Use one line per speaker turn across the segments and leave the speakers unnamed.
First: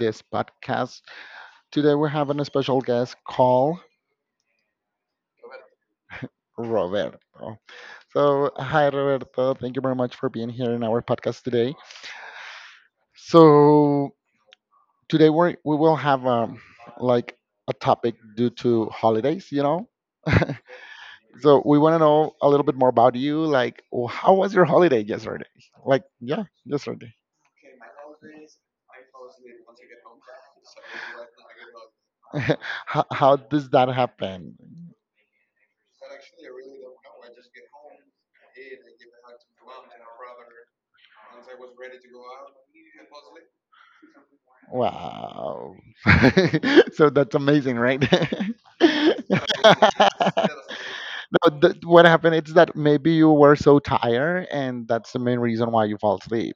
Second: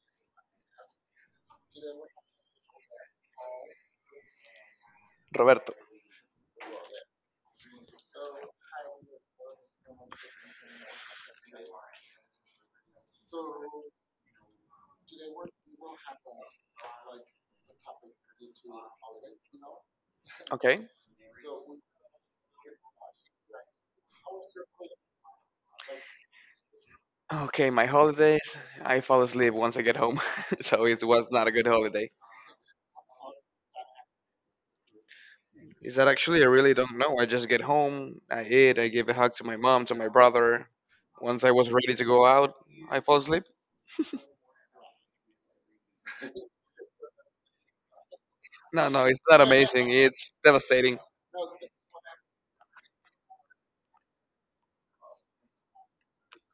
this podcast. Today, we are having a special guest called
Roberto.
Roberto. So, hi, Roberto. Thank you very much for being here in our podcast today. So, today we will have like a topic due to holidays.
Okay.
So, we want to know a little bit more about you. Like, how was your holiday yesterday? Like, yeah, yesterday.
Okay, my holidays. I fall asleep once I get home, so it was not a good holiday.
How does that happen?
Is that actually I really don't know. I just get home, I eat, I give a hug to my mom, to my brother. Once I was ready to go out, I fall asleep.
Wow. So that's amazing, right?
No, no, it's not amazing. It's devastating.
No, what happened is that maybe you were so tired, and that's the main reason why you fall asleep.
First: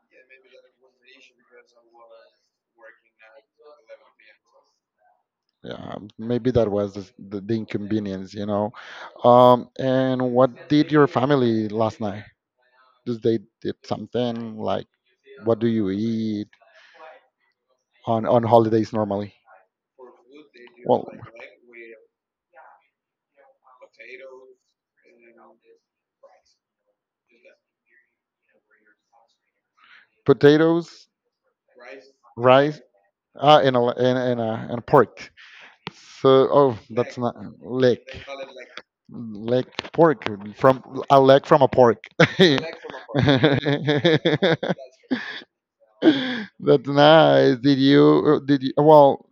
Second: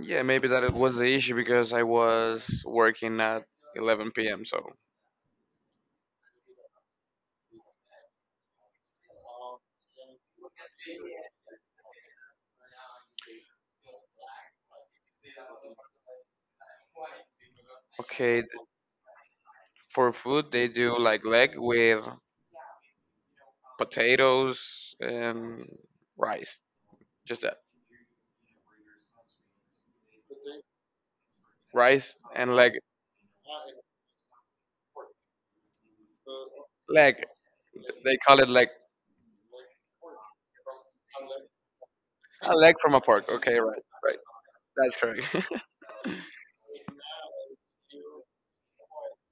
Yeah, maybe that it was the issue because I was working at 11 p.m. So
Yeah, maybe that was the inconvenience. And what did your family last night? Did they did something like what do you eat on
okay,
on holidays normally?
for food they do
Well,
like leg with potatoes and rice. Just that.
potatoes,
Rice and leg.
rice, and a l- and a, and pork. So that's
Leg.
not leg,
They call it leg.
leg pork from a leg from a pork.
A leg from a pork. Okay, right, right. That's correct.
That's nice. Did you? Well,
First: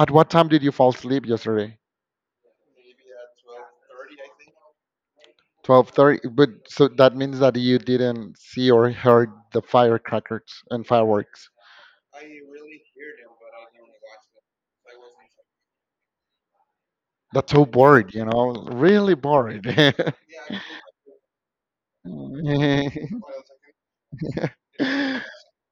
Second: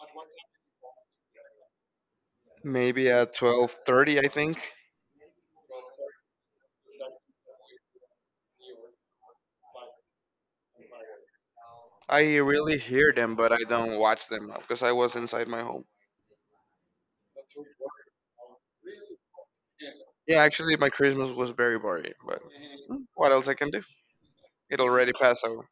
at what time did you fall asleep yesterday?
Maybe at 12:30, I think.
12:30. But so that means that you didn't see or heard the firecrackers and fireworks.
I really hear them, but I don't watch them because I was inside my home.
That's so bored, really bored.
Yeah, actually, my Christmas was very boring, but what else I can do? It already passed over.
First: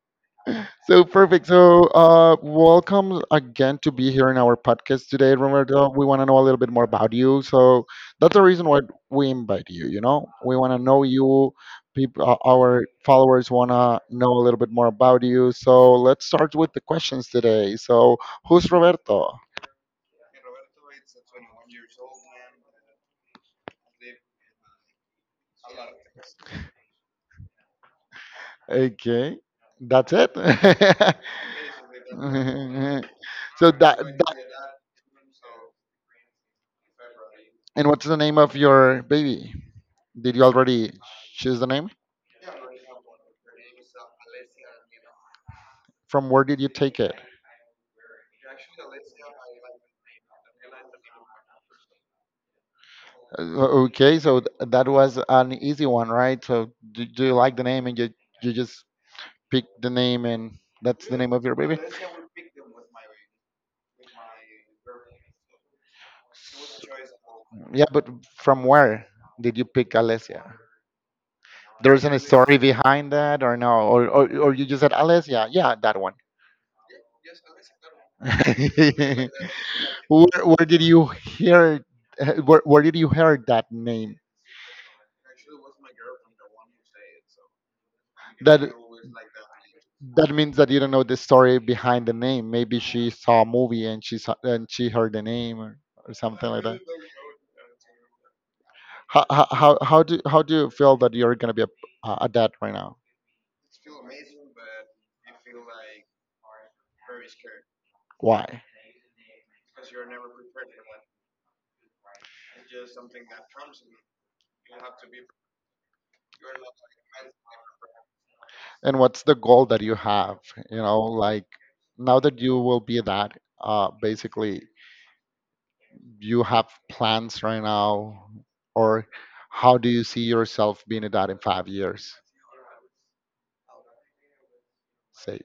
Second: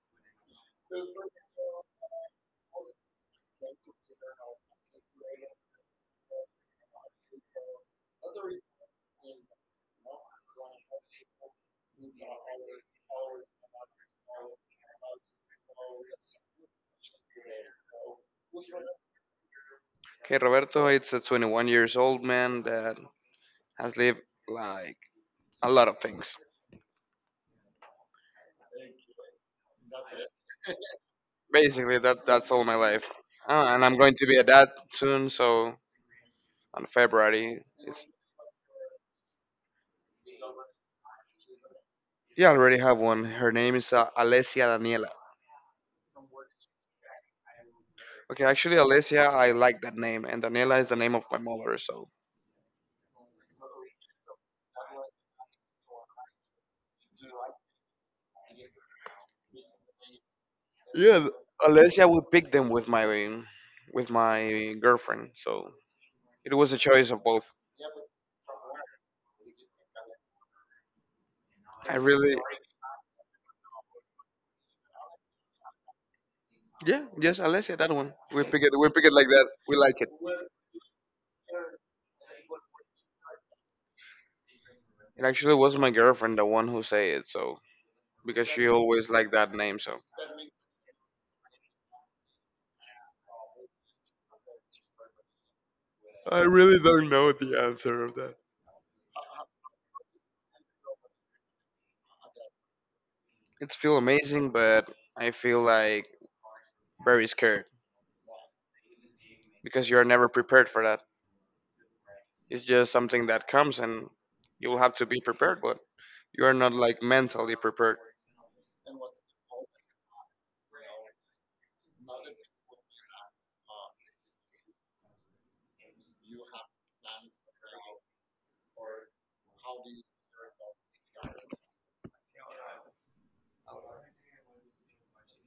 So perfect. So welcome again to be here in our podcast today, Roberto. We want to know a little bit more about you. So that's the reason why we invite you. You know, we want to know you. People, our followers want to know a little bit more about you. So let's start with the questions today. So who's Roberto?
Okay, Roberto, it's a 21 years old man that has lived like a lot of things.
Okay, that's it.
Basically, that's all my life. Uh,
So
and I'm going to be a dad soon, so on February.
and what's the name of your baby? Did you already? Choose the name.
Yeah, I already have one. Her name is Alessia Daniela.
From where did you take it?
Okay, actually, Alessia, I like that name, and Daniela is the name of my mother. So
Okay, so that was an easy one, right? So do you like the name and you just pick the name and that's the
yeah, th-
name of your baby?
Alessia would pick them with my girlfriend. So it was a choice of both.
Yeah, but from where did you pick Alessia?
I
There's any
really,
story behind that or no? Or you just said Alessia? Yeah, that one.
yeah, yes, Alessia, that one. We pick it, we pick it like that. We like it.
where, where did you hear where did you hear that name?
It actually was my girlfriend, the one who say it. So because she
That
always liked that name, so.
That means that you don't know the story behind the name. Maybe she saw a movie and she saw, and she heard the name or
I
something like
really
that.
don't know the answer of that.
How do you feel that you're gonna be a dad right now?
It feel amazing, but I feel like very scared
Why?
because you're never prepared for that. It's just something that comes and you'll have to be prepared, but you're not like mentally prepared.
And what's the goal that you have? You know, like now that you will be a dad, basically you have plans right now, or how do you see yourself being a dad in 5 years? Say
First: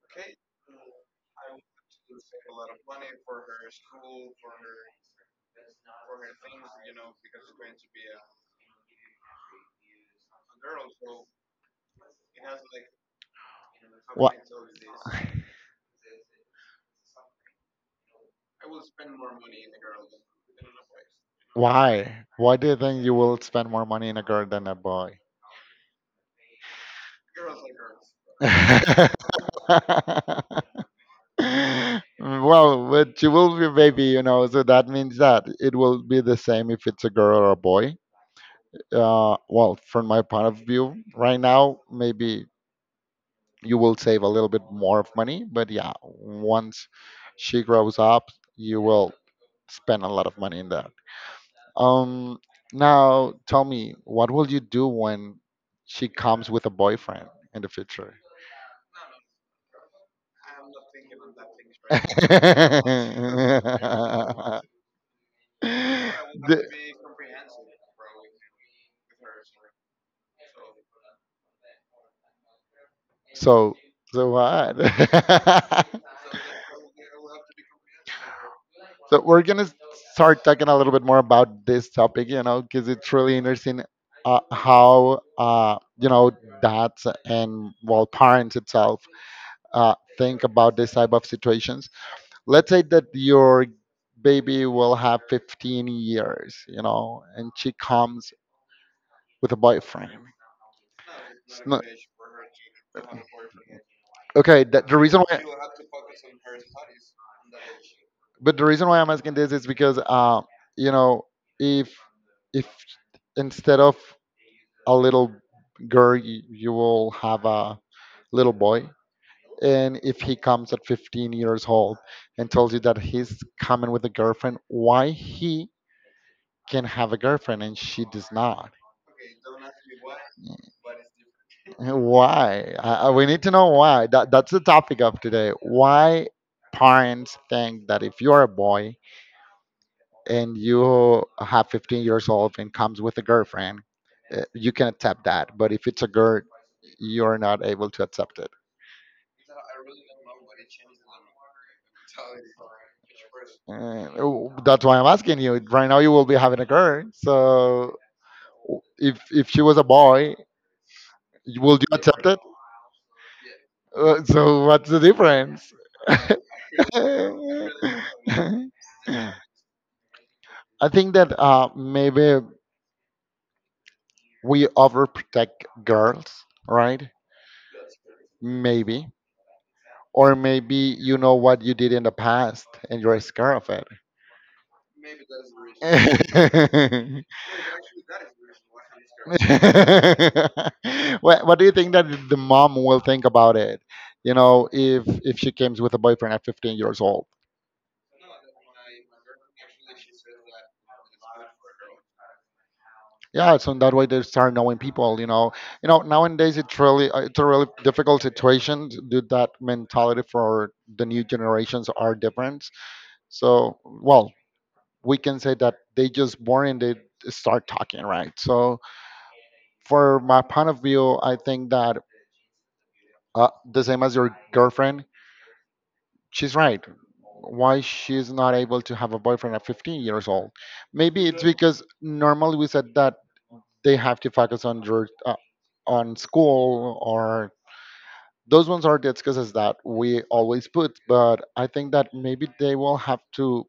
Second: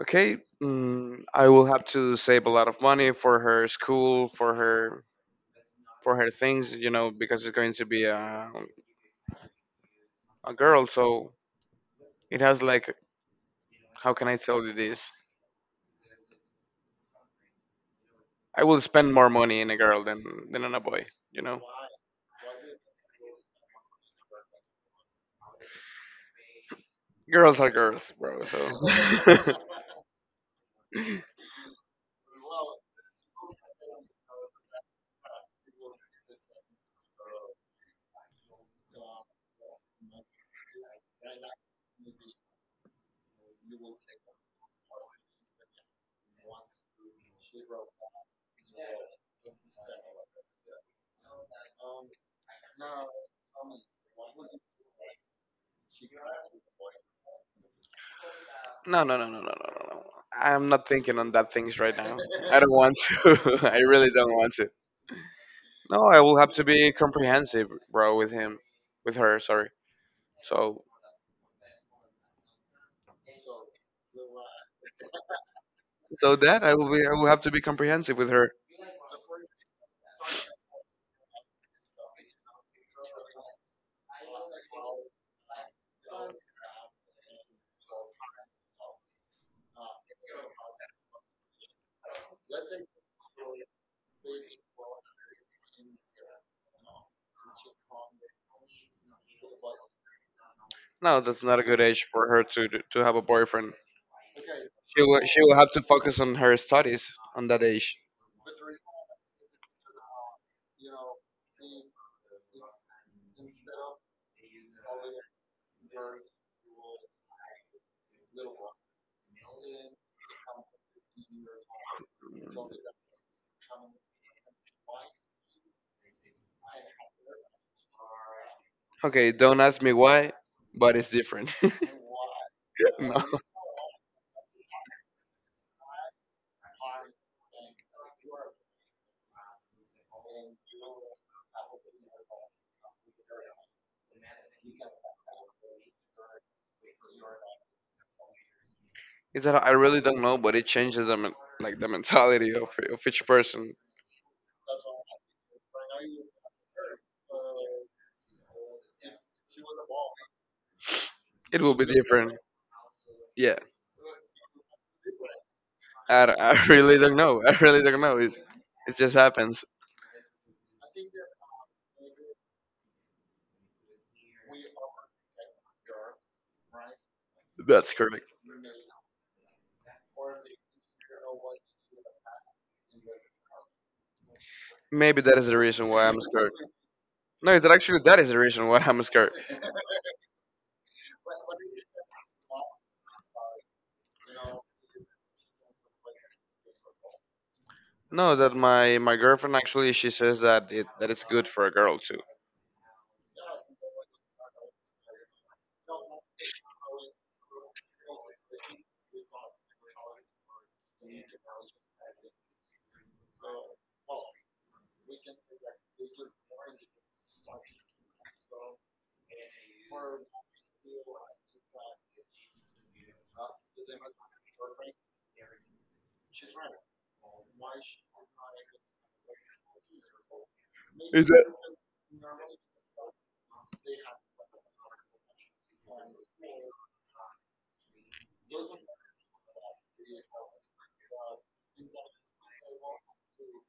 Okay, I will have to save a lot of money for her school, for her things, you know, because it's going to be a girl. So it has like, how can
what?
I tell you this? I will spend more money in a girl than on a boy. You know,
Why? Why do you think you will spend more money in a girl than a boy?
girls are girls, bro. So
Well, but you will be a baby, so that means that it will be the same if it's a girl or a boy. Well, from my point of view, right now, maybe you will save a little bit more of money, but yeah, once she grows up, you will spend a lot of money in the Um, now tell me, what will you do when she comes with a boyfriend in the future?
no, no, no, no, no, no, no, no. I'm not thinking on that things right now. I don't want to. I really don't want to. No, I will have to
The-
be comprehensive, bro, with him, with her. Sorry. So
so, so what?
so that I will be. I will have to be comprehensive with her.
So we're gonna start talking a little bit more about this because it's really interesting how dads and well parents itself think about this type of situations. Let's say that your baby will have 15 years, and she comes with a boyfriend.
No, that's not a
It's
good
not-
age for her to to have a boyfriend.
okay, that, the reason why,
She will have to focus on her studies on that age.
but the reason why I'm asking this is because, you know, if if instead of a little girl, you will have a little boy, and if he comes at 15 years old and tells you that he's coming with a girlfriend, why he can have a girlfriend and she does not?
Okay, don't ask me why, but it's different.
Why?
no,
We need to know why. That's the topic of today. Why parents think that if you're a boy and you have 15 years old and comes with a girlfriend, you can accept that. But if it's a girl, you're not able to accept it.
it's that I really don't know, but it changes the like the mentality of each person.
Oh, that's why I'm asking you. Right now, you will be having a girl, so if she was a boy,
It will
would
be
you accept
different.
it?
Yeah,
So what's the difference?
I really don't know. I really don't know. It just happens.
I think that maybe we overprotect girls, right?
That's correct.
Maybe. Or maybe you know what you did in the past and you're scared of it.
Maybe that is the reason why I'm scared. No, it's that actually that is the reason why I'm scared.
What do you think that the mom will think about it? You know, if she comes with a boyfriend at 15 years old,
No, that my girlfriend actually she says that it's good for a girl too.
yeah. So that way they start knowing people. Nowadays it's really it's a really difficult situation. Due that mentality for the new generations are different. So well, we can say that they just born and they start talking, right? So for my point of view, I think that the same as your girlfriend she's right. Why she's not able to have a boyfriend at 15 years old? Maybe
Is
it's
that
because normally we said that they have to focus on on school or those ones are the excuses that we always put. But I think that maybe they will have to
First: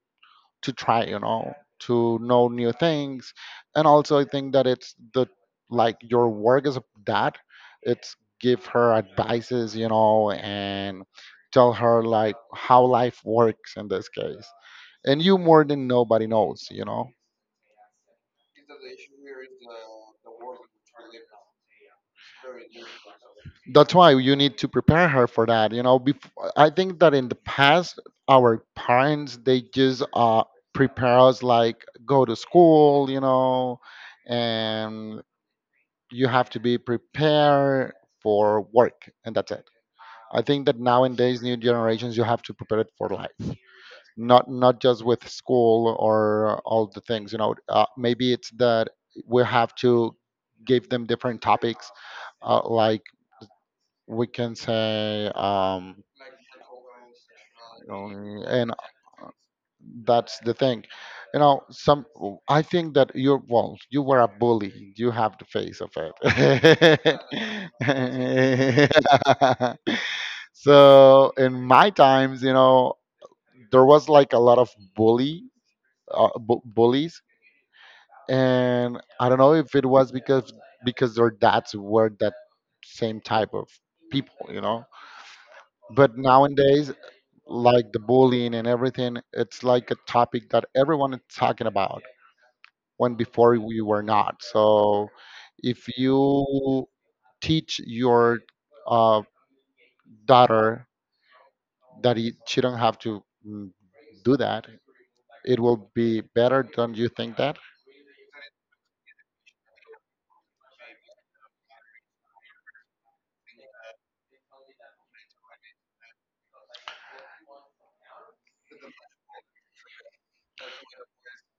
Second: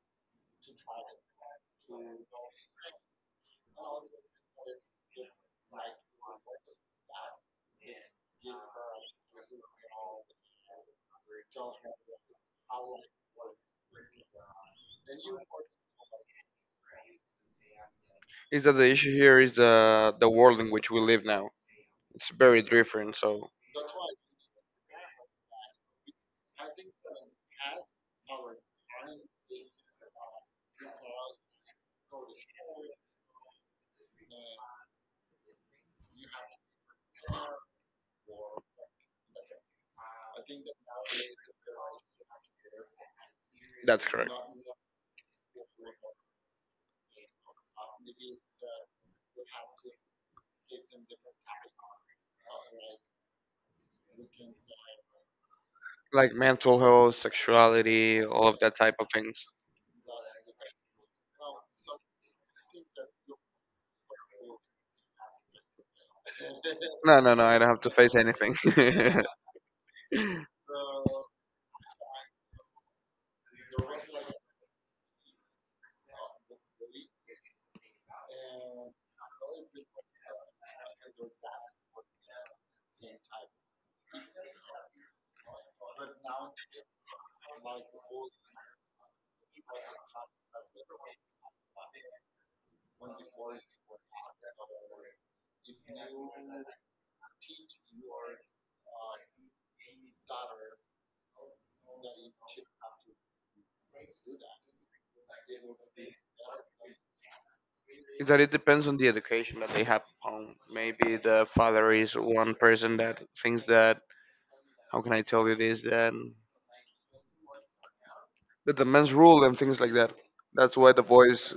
to try, to know new things. And also, I think that it's the like your work as a dad it's give her advices, and tell her like how life works in this case and you more than nobody knows.
is that the issue here is the world in which we live now. It's very different. So
That's why you need to prepare her for that I think that in the past our parents they just prepare us like go to school, and you have to be prepared for work and that's it. I think that nowadays new generations you have to prepare it for life,
that's correct.
not just with school or all the things. You know, maybe it's that we have to give them different topics, like we can say,
Like mental health, sexuality, all of
and
that type of things.
that's the thing. You know, some I think that you're well, you were a bully. You have the face of it.
No, no, no. I don't have to face anything.
So in my there was like a lot of bully bullies and I don't know if it was because their dads were that same type of people. But nowadays like the bullying and everything it's like a topic that everyone is talking about when before we were not so. If you teach your uh, daughter that she don't have to do that it will be better, don't you think that?
Is that it depends on the education that they have at home. Maybe the father is one person that thinks that, how can I tell you this, that the men's rule and things like that. That's why the boys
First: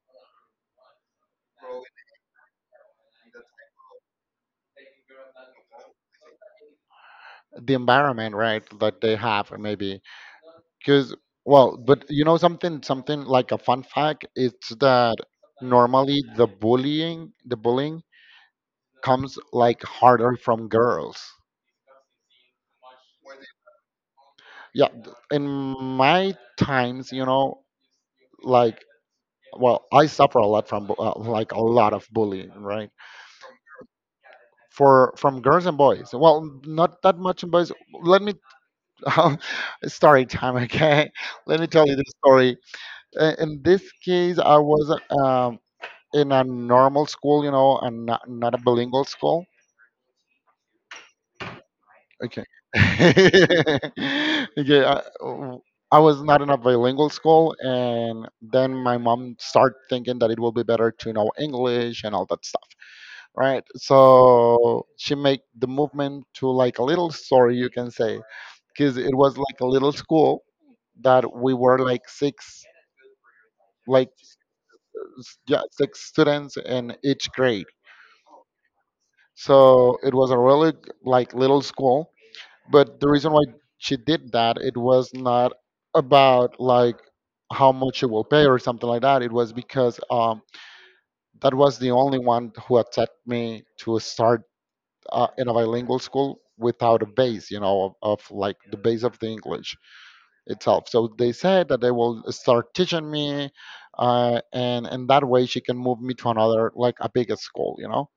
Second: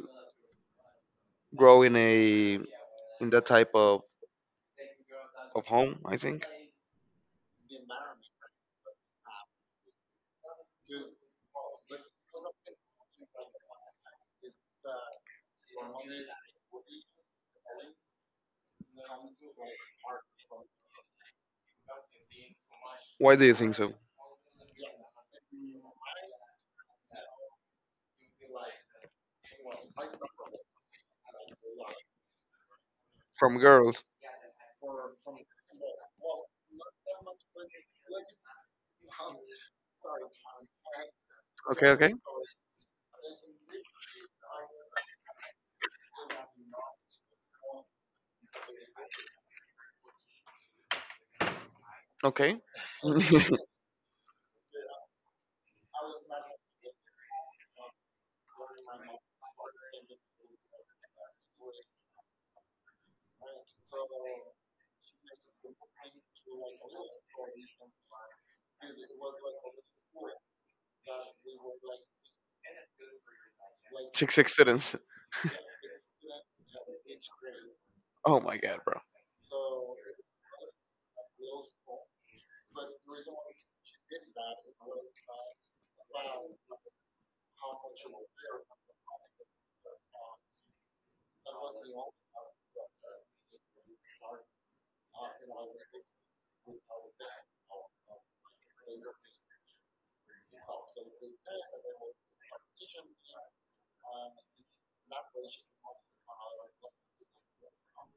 grow in a in that type of home. I think.
The environment right that they have, maybe because well, but you know something like a fun fact it's that normally the bullying comes like harder from girls.
Why do you think so?
Yeah, in my times, like well I suffer a lot from like a lot of bullying, right?
From girls.
For from girls and boys, well not that much in boys. Let me story time, okay, let me tell
Okay,
you the
okay,
story. In this case, I was in a normal school, you know, and not a bilingual school. Okay.
okay.
Okay. I, I was not in a bilingual school, and then my mom started thinking that it will be better to know English and all that stuff, right? So she made the movement to like a little story, you can say, because it was like a little school that we were like six, like
Six accidents.
s- yeah, six students in each grade.
Oh my god, bro.
So it was a really like little school. But the reason why she did that, it was not about like how much you will pay or something like that. It was because that was the only one who accepted me to start in a bilingual school without a base, of like the base of the English itself. So they said that they will start teaching me, and that way she can move me to another like a bigger school.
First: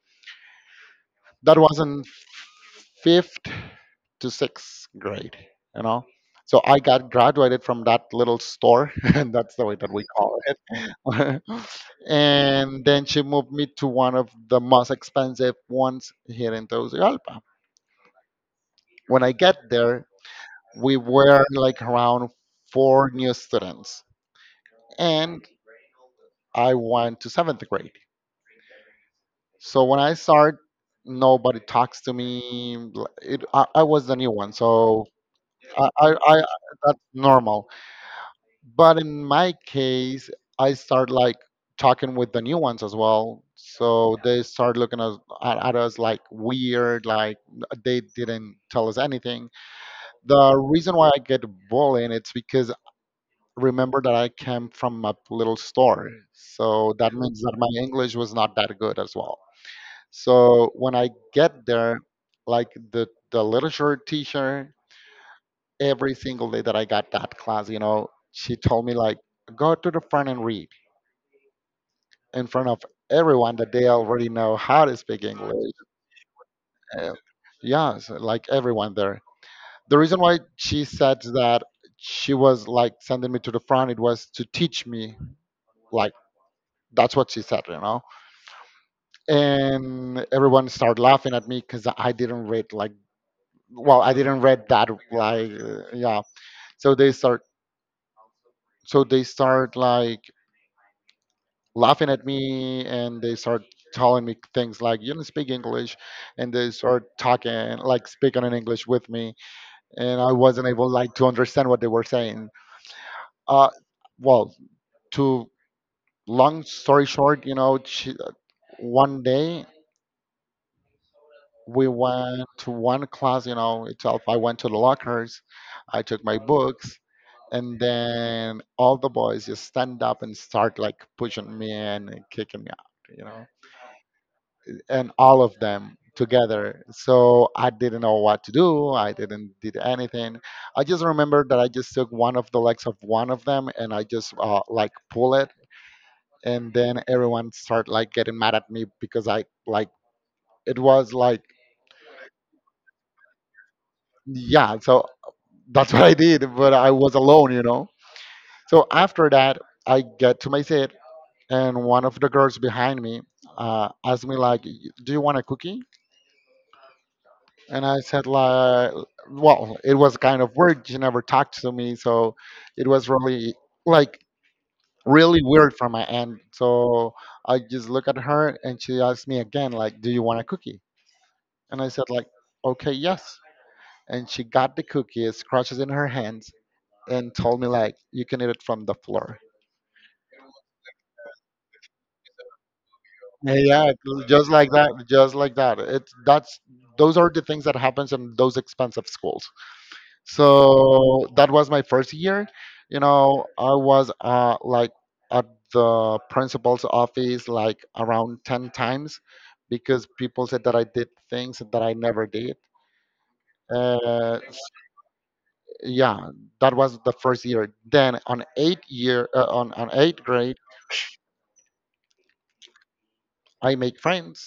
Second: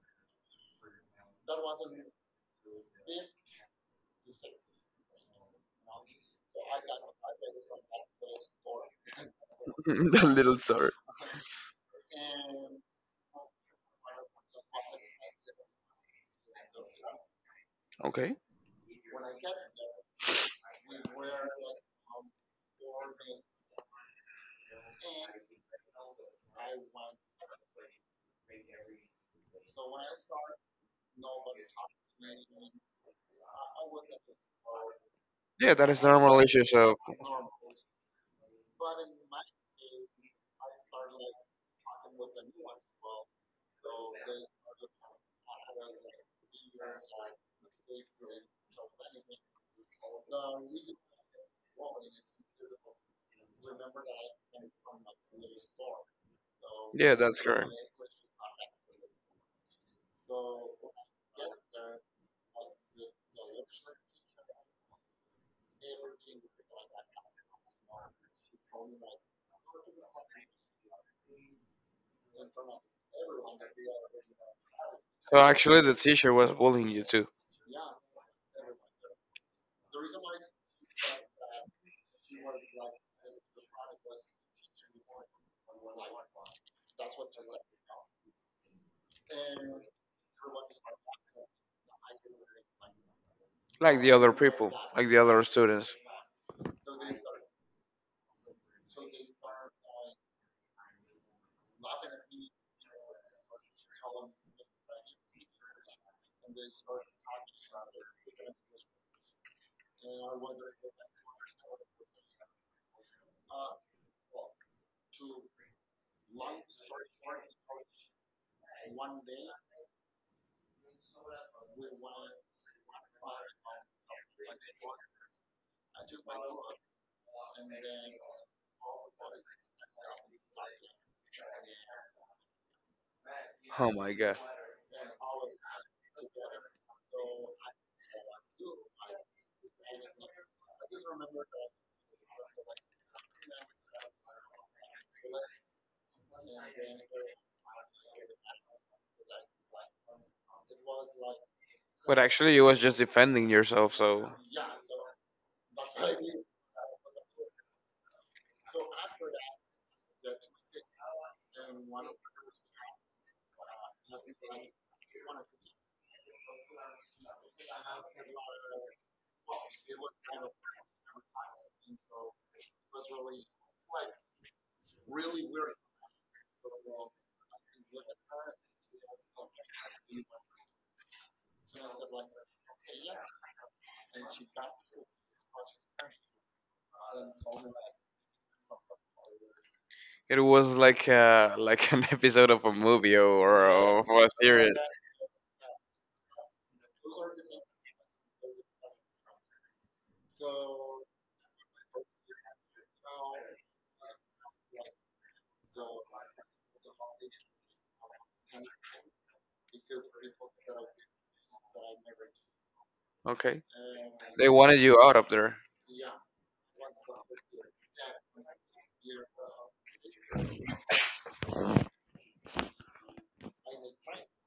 That was in fifth to sixth grade, you know. So I got graduated from that little store, and that's the way that we
the
call
little sir.
it. And then she moved me to one of the most expensive ones here in Tegucigalpa.
Okay.
When I get there, we were like around four new students, and I went to seventh grade. So when I start, nobody talks to me. I was the new one, so
Yeah, that is normal
I
issue. So
that's normal. But in my case, I start like talking with the new ones as well. So they start looking at us like weird, like they didn't tell us anything. The reason why I get bullied, it's because remember that I came from a little store. So that
yeah,
means
that's
that my
correct.
English was not that good as well. So when I get there, like the literature teacher, every single day that I got that class, you know, she told me like, go to the front and read in front of everyone that they already know how to speak
So
English.
actually, the teacher was bullying you
Uh,
too,
yeah, so, like everyone there. The reason why she said that she was like sending me to the front, it was to teach me. Like that's what she said, you know. And everyone started laughing at me because I didn't read like
like
well,
the
I
other
didn't read
people,
that
like the other
like
students.
yeah. So they start so they start like laughing at me, and they start telling me things like you don't speak english, and they start talking like speaking in english with me, and I wasn't able like to understand what they were saying. uh well, to long story short, she, one day we went to one class, itself, I went to the lockers, I took my books, and then all the boys just stand up and start like pushing me and kicking me out,
Oh my god.
and all of them together. So I didn't know what to do. I didn't did anything. I just remember that I just took one of the legs of one of them, and I just like pull it, and then everyone start like getting mad at me because I like it was like
But actually, you was just defending yourself. So
yeah. So that's what I did, but I was alone. So after that, I get to my seat, and one of the girls behind me asked me like, "Do you want a cookie?" And I said, like, well, it was kind of weird. She never talked to me, so it was really like really weird from my end. So I just look at her, and she asked me again, like, "Do you want a cookie?" And I said, like, "Okay, yes." And she got the cookies, crushes in her hands, and told me like, "You can eat it from the floor."
it was like an episode of a movie, or,
Yeah, yeah,
or of
was
a
just like
series.
that, just like that. It's that's Those are the things that happens in those expensive schools. So that was my first year. You know, I was like at the principal's office like around 10 times because people said that I did things that I never did.
Okay.
Uh,
They
s-
wanted you out of there.
yeah, that was the first year. Then on eighth year, on eighth grade, I make friends,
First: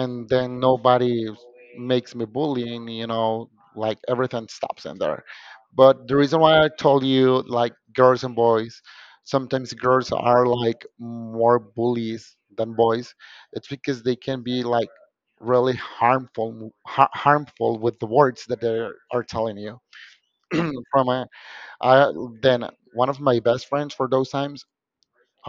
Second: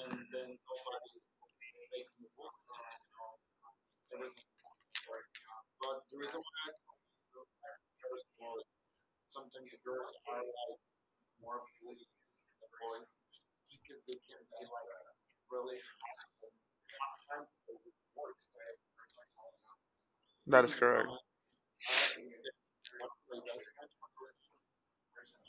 and then nobody makes me bullying, like everything stops in there. But the reason why I told you like girls and boys, sometimes girls are like more bullies than boys, it's because they can be like really harmful, harmful with the words that they are telling you.
That is
From
correct.
a, I, then one of my best friends for those times,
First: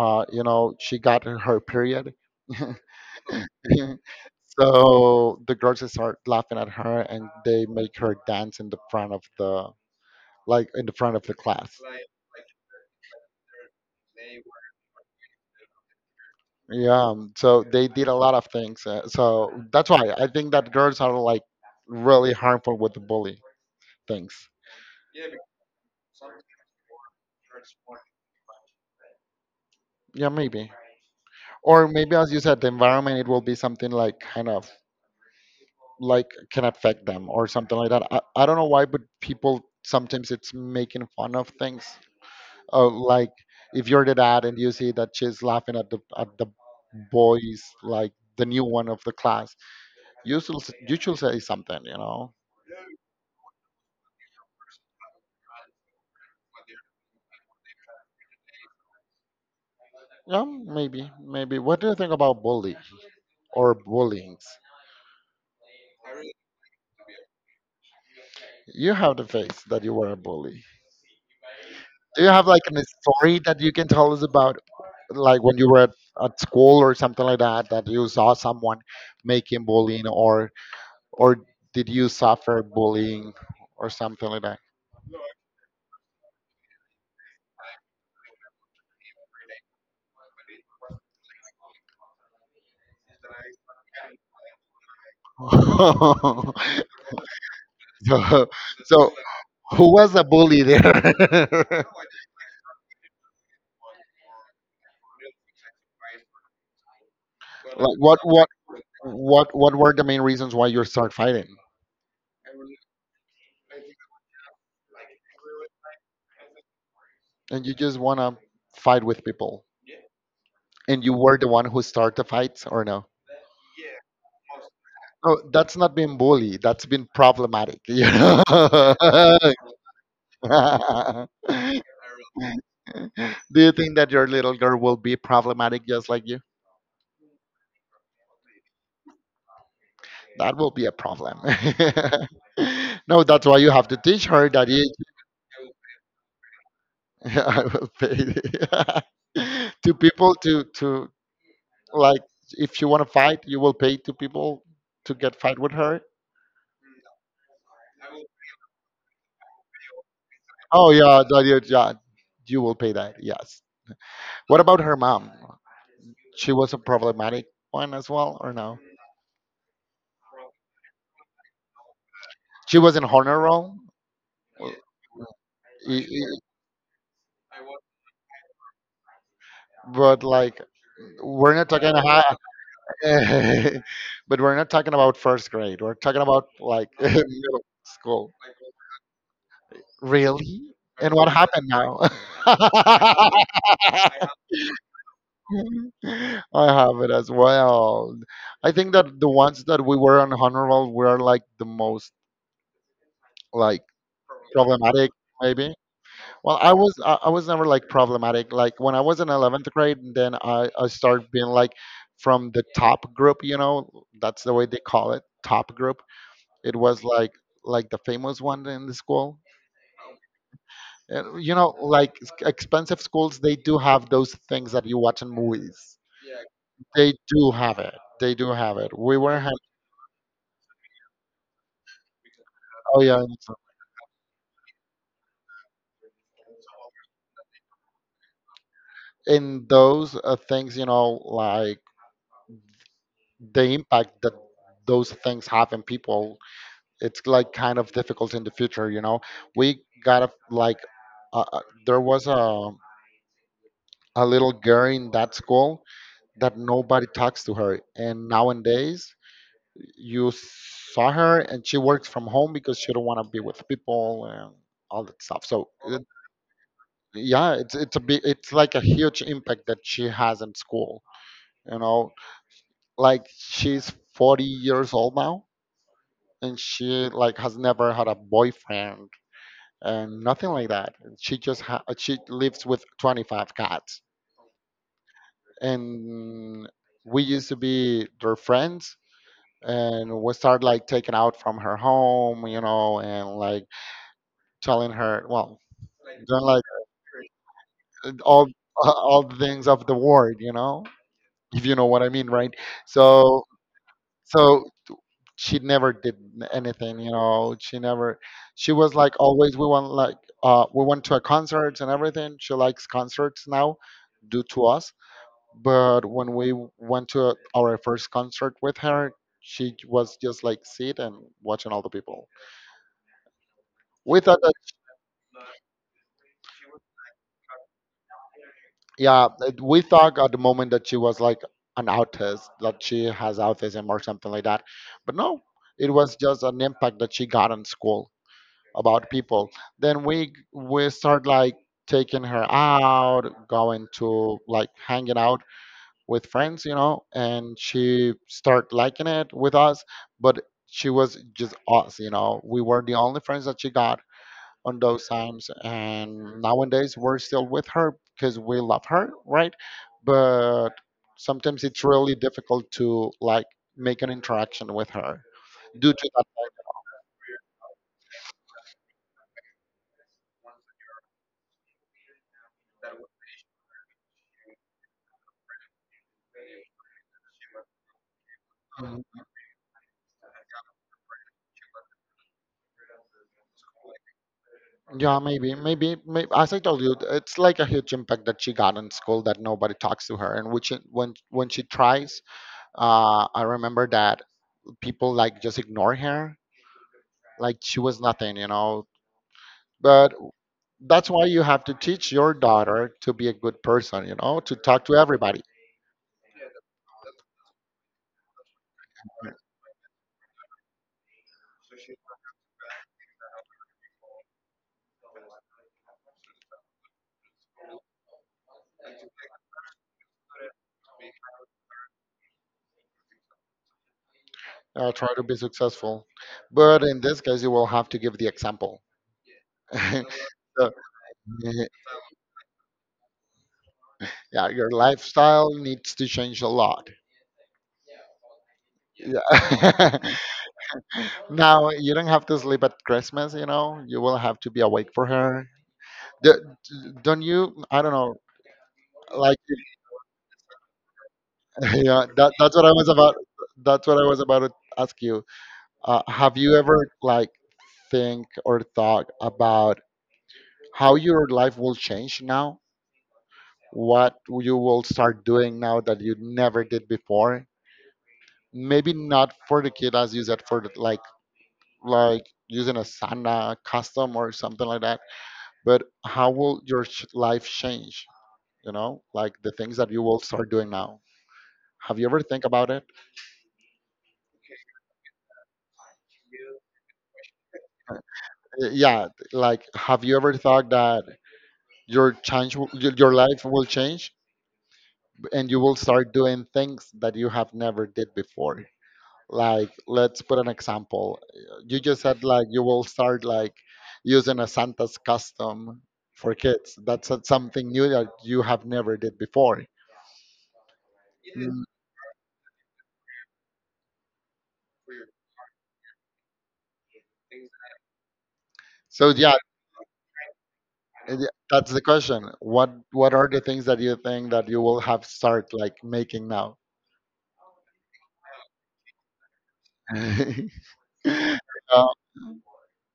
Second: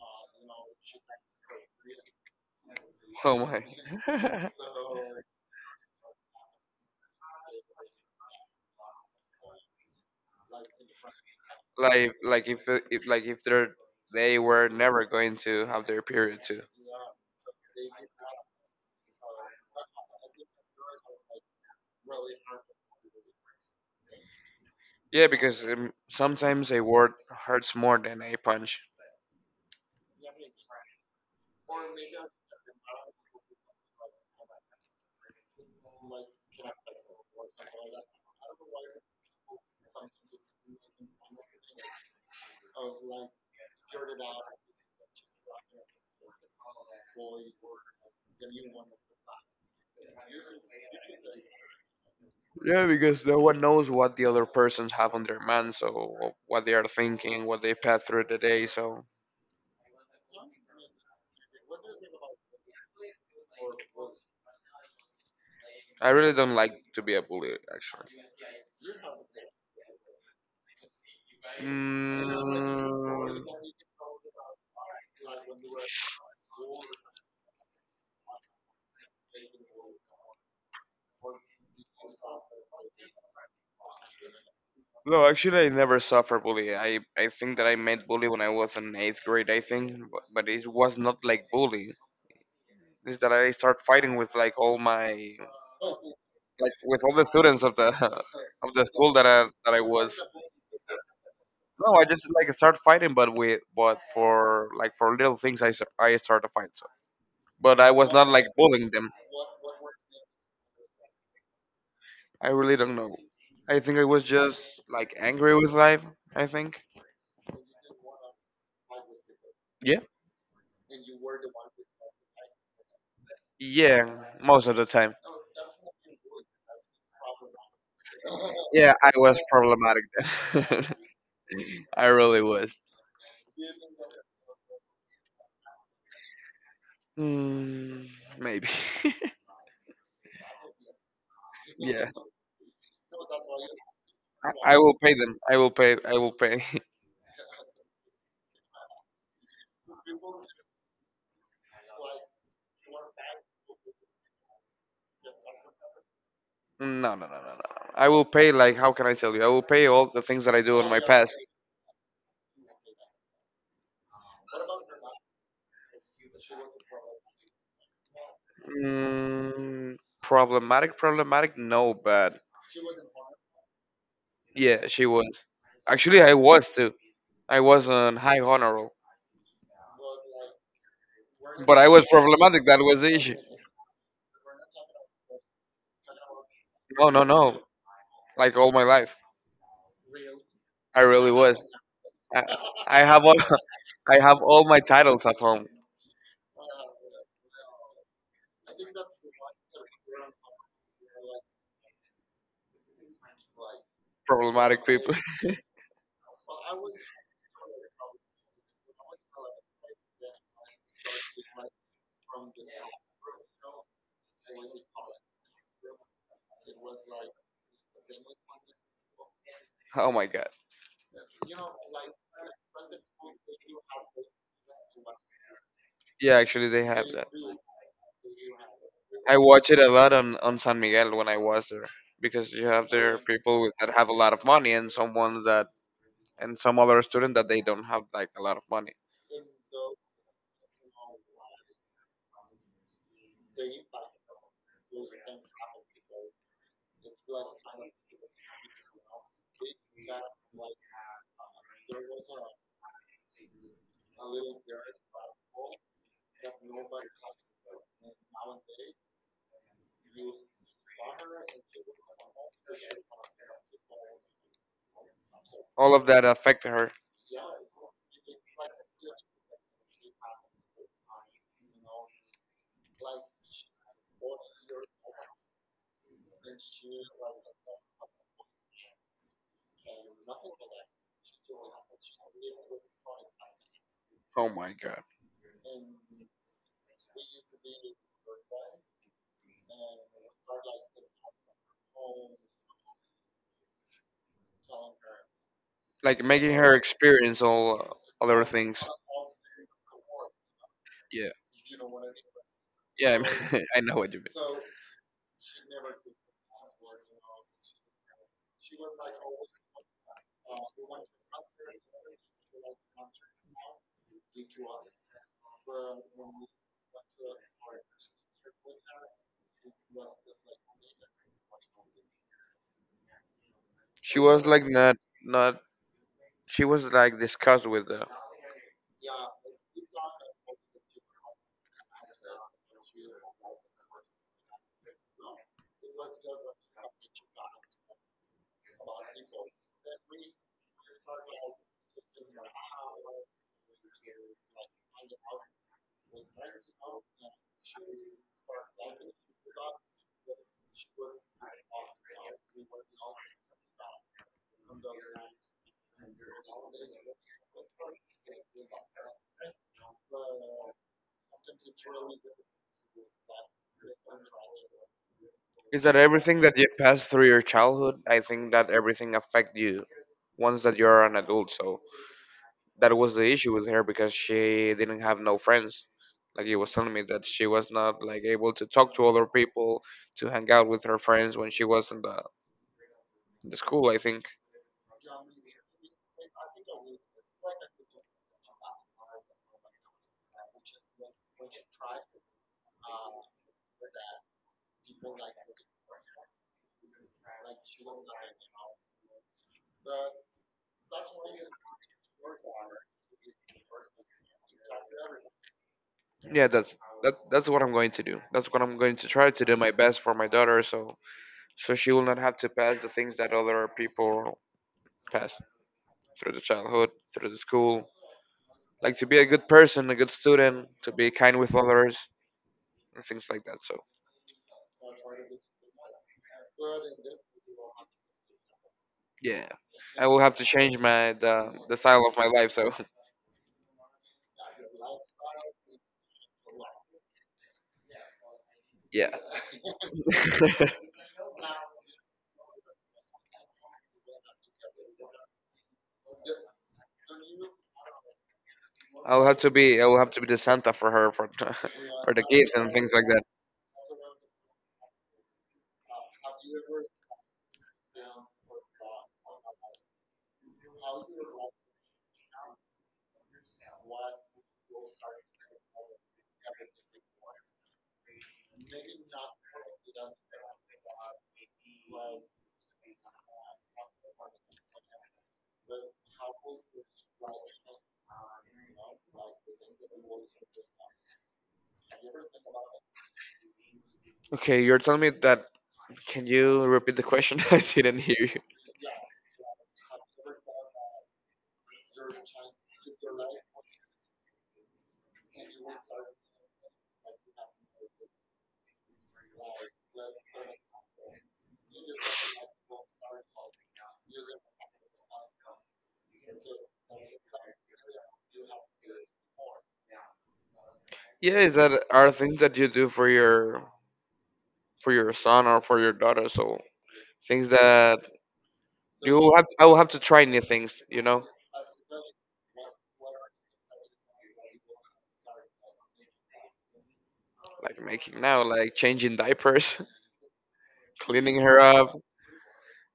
she got her period.
Oh my.
So the girls just start laughing at her, and they make her dance in the front of the like in the front of the class.
Like if they're they were never going to have their period too.
Yeah, so they did a lot of things. So that's why I think that girls are like really harmful with the bully things.
Yeah, because sometimes a word hurts more than a punch.
Yeah, maybe. Or maybe as you said, the environment it will be something like kind of like can affect them or something like that. I don't know why, but people sometimes it's making fun of things. Oh, like if you're the dad and you see that she's laughing at the boys, like the new one of the class, you should you should say something, you know.
Yeah, because no one knows what the other persons have on their mind, so what they are thinking, what they pass through the day. So
Yeah, maybe, maybe. What do you think about bully or bullyings?
I really don't like to be a bully, actually.
You have the face that you were a bully. Do
Mm,
you have like a story that you can tell us about, like when you were at school or something like that, that you saw someone making bullying, or did you suffer bullying or something like that?
no, actually, I never suffer bully. I think that I met bully when I was in 8th grade, I think, but it was not like bully. It's that I start fighting with like all my like with all the students of the
So,
of the
so,
school that I
who
was.
was the bully there?
No, I just like start fighting, but with but for like for little things, I start to fight. So, but I
Like
was
what
not like
what
bullying them.
what what were the main reasons why you start fighting?
I really don't know. I think I was just like angry with life. I think.
And you just wanna fight with people.
Yeah.
And you were the one who started the fights or no?
Yeah, most of the time.
Oh, that's not being bully. That's been problematic. You know?
Yeah, I was problematic. Then. I really was.
Do you think that your little girl will be problematic just like you?
mm, maybe.
That will be a problem.
yeah,
No, that's why you have to teach her that
I will
you
pay them. I will pay.
I will pay two people to like if you want to fight, you will pay two people to get fight with her.
no, no, no, no, no. I will pay. Like, how can I tell you? I will pay all the things that I do in
Oh
my
yeah,
past.
no, yeah, yeah, you will pay that. Yes. What about her mom? She was a problematic one as well, or no?
Mm, problematic, problematic. No, but
She was in honor roll, uh,
yeah, she was.
i-
Actually, I
i-
was too. I was on high honor.
but like we're not
But I
talking
was
high,
problematic. That was the issue.
but we're not talking about first grade. We're talking about like
No, no,
middle
no.
school.
Like all my life,
Really?
I
And what
really was.
happened now?
I, I have all, I have all my titles at home.
I have it as well. I think that the ones that we were unhonorable were like the most like
Problematic
problematic,
people.
maybe. Well, I was never like problematic. Like when I was in 11th grade, then I started being like from the top group. You know, that's the way they call it, top group. It was like the famous one in the school.
Oh my god.
You know, like expensive schools, they do have those things that you watch in movies.
Yeah, actually, they have
They
that.
do have it. They do have it. We
I
were having,
watch it a lot on San Miguel when I was there because you have
oh
there
yeah,
people with, that have a lot of money and someone that and some other student that they don't have like a lot of money.
in those things, you know, like the impact that those things have in people, it's like kind of difficult in the future. We got to like, uh, uh, there was a little girl in that school that nobody talks to her. And nowadays, you saw her and she works from home because she don't want to be with people and all that stuff, so
All of that affected her.
yeah, it's like a huge impact that she has in school, you know, like she's 40 years old now, and she like has never had a boyfriend and nothing like that. She just she lives with 25 cats.
Oh my god.
And we used to be their friends, and we started like taking out from her home, and like telling her, well,
Like
don't
making
like
her experience all other
all
things.
all the things of the world,
Yeah,
if you know what I mean, right?
yeah,
So
I know what you mean.
so she never did anything. She never. She was like always. We want like We went to a concert and everything. She likes concerts now, due to us. But when we went to our first concert with her, she was just like sit and watching all the people.
She
We thought
was like not not. She was like discussed with the.
Yeah, we thought at the moment that she was like an autist, that she has autism or something like that. But no, it was just an impact that she got in school about people. Then we start like taking her out, going to like hanging out with friends, and she start liking it with us, but she was just us. We were the only friends that she got on those times. And nowadays, we're still with her because we love her, right? But sometimes it's really difficult to like make an interaction with her
Is
due
that
to that.
everything that you pass through your childhood? I think that everything affect you once that you're an adult. So that was the issue with her because she didn't have no friends. Like he was telling me that she was not like able to talk to
Mhm.
other people, to hang out with her friends when she was in the school, I think.
Yeah, maybe, maybe, maybe. As I told you, it's like a huge impact that she got in school that nobody talks to her, and which when she tries, I remember that people like just ignore her, like she was nothing. But that's why you have to teach your daughter to be a good person, to talk to everybody,
Yeah, that's that. That's what I'm going to do. That's what I'm going to try to do my best for my daughter, so so she will not have to pass the things that other people pass through the childhood, through the school. Like to be a good person, a good student, to be kind with others, and things like that. So
try to be successful. But in this case, you will have to give the example.
yeah, I will have to
So,
change my the style of my life. So
yeah, your lifestyle needs to change a lot.
yeah,
Yeah. Now you don't have to sleep at Christmas, you know. You will have to be awake for her. D- Don't you? I don't know. Like,
I will have to be the Santa for her for
yeah,
for the gifts
that's what
and
I was
things like.
about. That's what I was about to ask you. Have you ever like think or thought about how your life will change now? What you will start doing now that you never did before? Maybe not for the kid as you said for the, like using a sana custom or something like that, but how will your life change? You know, like the things that you will start doing now. Have you ever think about it?
Okay, you're telling me that. Can you repeat the question? I didn't hear you.
Yeah, like have you ever thought that your your life will change? And you will start doing things that you have never did before. Like let's put an example. You just said like you will start like using a Santa's custom for kids. That's something new that you have never did before.
Yeah, is
Mm.
that are things that you do for your son or for your daughter? So things that
So yeah,
I will have to try new things. You
yeah,
know,
that's the question. What are the things that you think that you will have start like making now?
like making now, like changing diapers, cleaning her
Uh,
up.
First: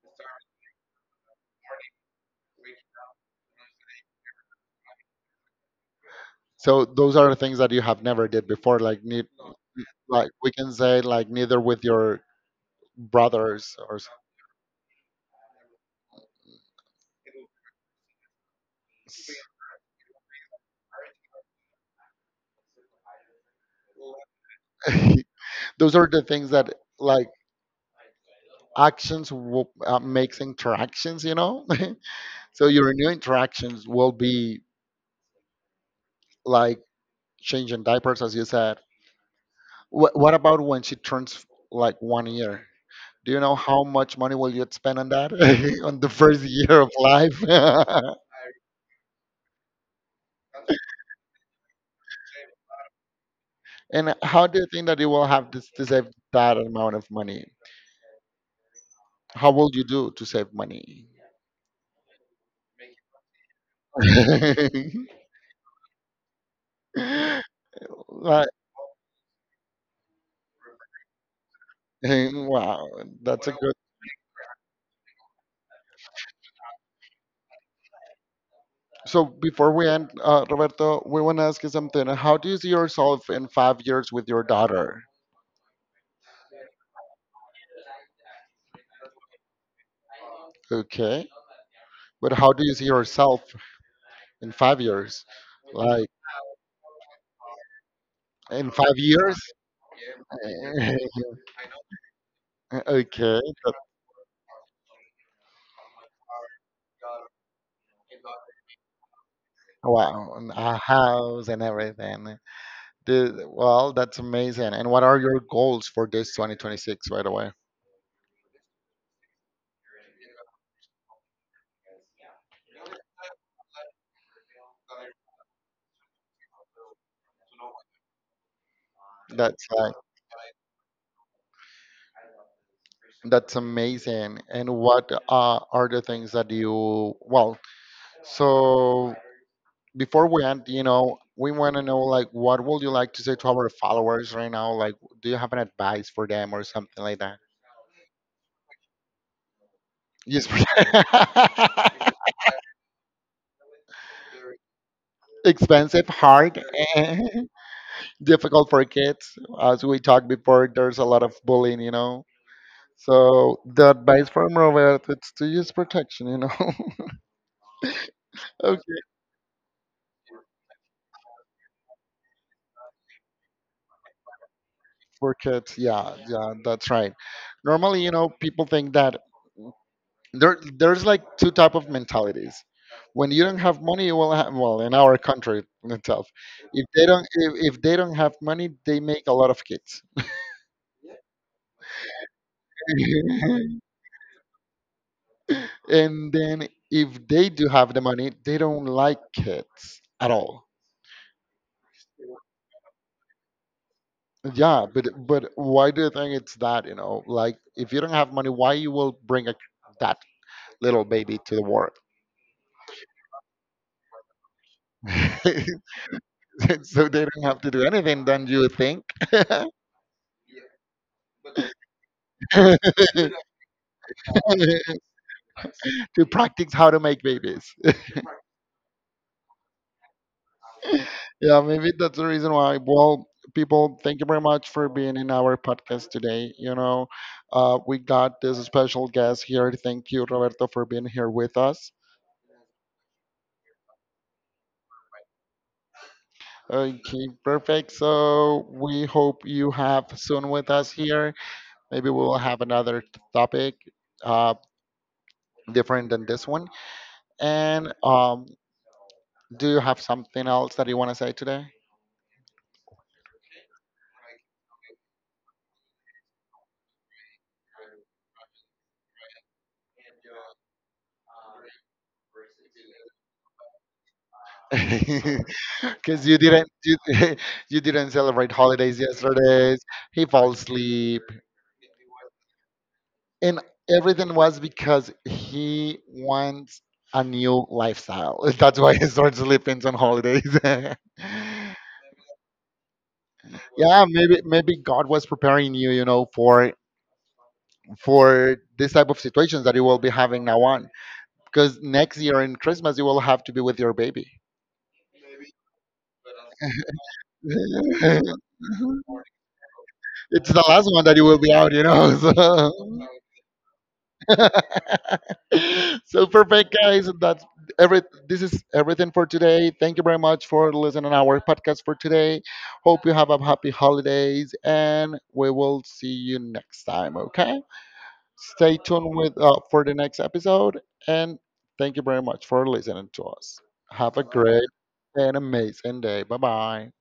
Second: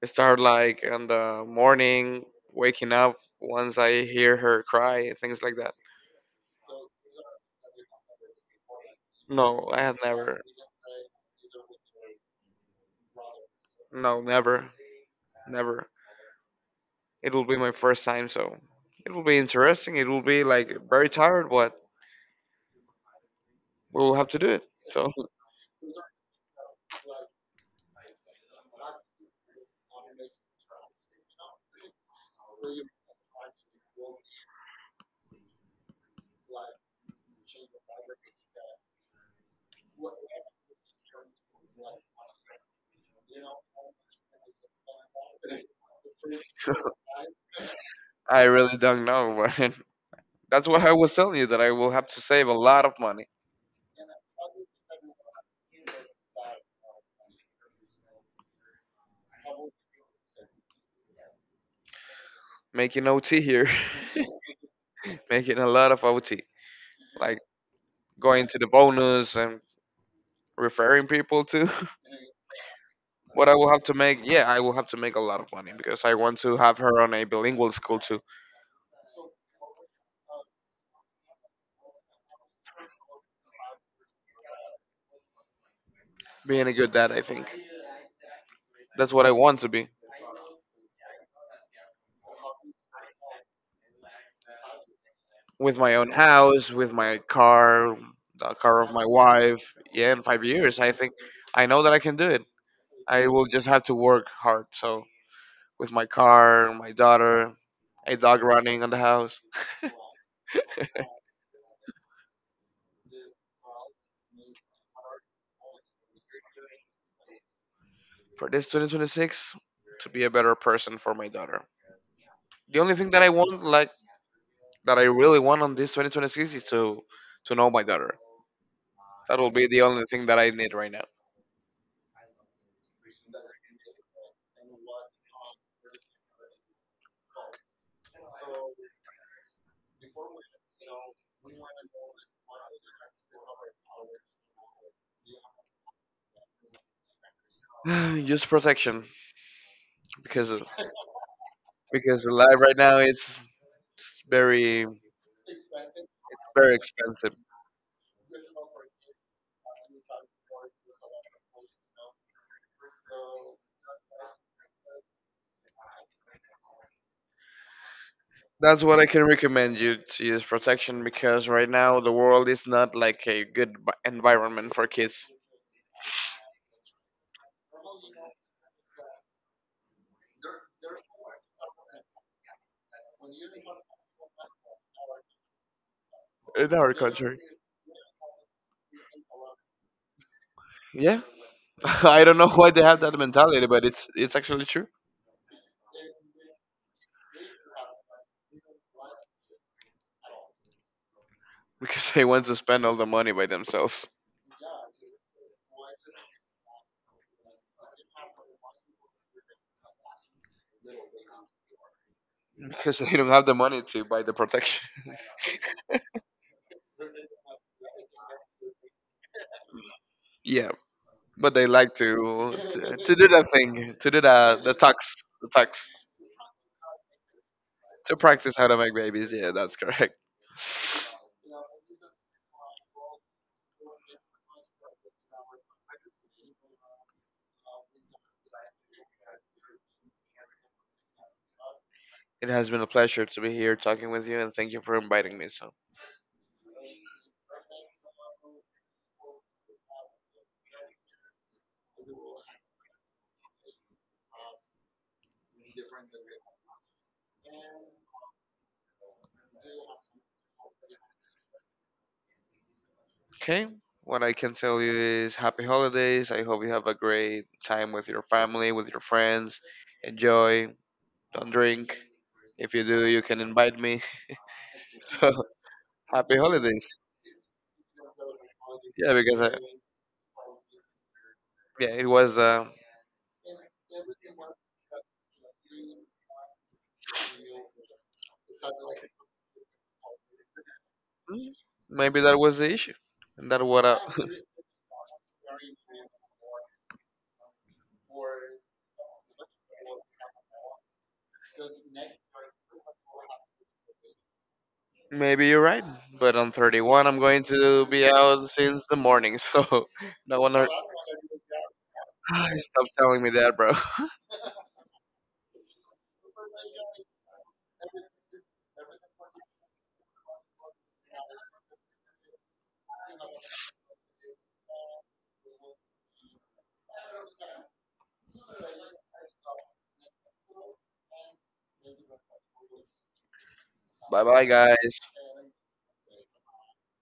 I start like in the morning, waking up once I hear her cry, things like that.
so those are the things that you have never did before. Like need,
No, I have
like
never.
we can say like, neither with your brothers or
No, never, never. It will be my first time, so it will be interesting. It will be like very tired, but we'll have to do it. So
those are the things that like actions will, makes interactions, you know? So your new interactions will be like changing diapers, as you said. What about when she turns like 1 year? Do you know how much money will you spend on that, on the first year of life?
I really don't know, but that's what I was telling you that I will have to save a lot of money
And how do you think that you will have this, to save that amount of money? How will you do to save money?
making OT here, making a lot of OT, like going
Like,
to the bonus and referring people to
wow, that's
what
a
I will
good.
have to make. Yeah, I will have to make a lot of money because I want to have her on a bilingual school to
So before we end, Roberto, we want to ask you something. How do you see yourself in 5 years with your daughter?
being a good dad. I think that's what I want to be.
Okay. But how do you see yourself in 5 years?
With my
Like
own house, with my car, the
in
car of
five
my
years?
wife. Yeah, in 5 years, I think I know that I can do it. I
Okay.
will just have to work hard. So, with my car, my daughter, a dog running on the house,
Wow, and a house and everything. Well, that's amazing. And what are your goals for this 2026, right away?
for this 2026, to be a better person for my daughter. The only thing that I want, like that I really want on this 2026, is to know my daughter. That will
That's
be the
like,
only thing that I need right
that's amazing. And what, are the things that you well? So before we end, you know, we want to know like what would you like to say to our followers right now? Like, do you have an advice for them or something like that?
now. Just protection,
Yes.
because life right now it's... It's very
Expensive, hard,
very expensive.
difficult for kids. As we talked before, there's a lot of bullying, you know. So the advice from Robert is to use protection,
That's
Okay.
what I can recommend you, to use protection because right now the world is not like a good environment for kids
For kids, yeah, yeah, that's right. Normally, you know, people think that there's like two type of mentalities. When you don't have money you will have, well, in our country itself,
in
if
our
they don't,
country.
if they don't have money they make a lot of kids.
Yeah, I don't know why they have that mentality, but it's actually true
And then if they do have the money they don't like kids at all.
because they want to spend all the money by themselves
Yeah, but why do you think it's that, you know, like if you don't have money why you will bring a, that little baby to the world?
because they don't have the money to buy the protection.
So they don't have to do anything, don't you think?
Yeah, but they like to to do that thing, to do the tucks,
To practice how to make babies.
to practice how to make babies. Yeah, that's correct.
Yeah, maybe that's the reason why. Well, people, thank you very much for being in our podcast today. You know, we got this special guest here. Thank you, Roberto, for being here with us.
It has been a pleasure to be here talking with you, and thank you for inviting me. So,
Okay, perfect. So we hope you have soon with us here. Maybe we'll have another topic, uh, different than this one. And do you have something else that you want to say today?
okay, what I can tell you is happy holidays. I hope you have a great time with your family, with your friends. Enjoy. Don't drink. If you do, you can invite me. So,
Because
happy
you didn't
holidays.
you, you didn't celebrate holidays
Yeah, because I,
yesterday. He fell asleep,
yeah, it was
and everything was because he wants a new lifestyle. That's why he starts sleeping on holidays. Yeah,
mm, maybe that was the issue, and that what I,
maybe maybe God was preparing you, you know, for this type of situations that you will be having now on. Because next year in Christmas you will have to be with your baby.
maybe you're right. But on 31, I'm going to be
It's
out since the morning, so no
the
one.
last one that you will be out, you know.
Stop
So.
telling me that, bro.
So perfect, guys. That's every. This is everything for today. Thank you very much for listening to our podcast for today. Hope you have a happy holidays, and we will see you next time. Okay. Stay tuned with, for the next episode, and thank you very much for listening to us. Have
Bye
a
bye,
great
guys.
and amazing day. Bye bye.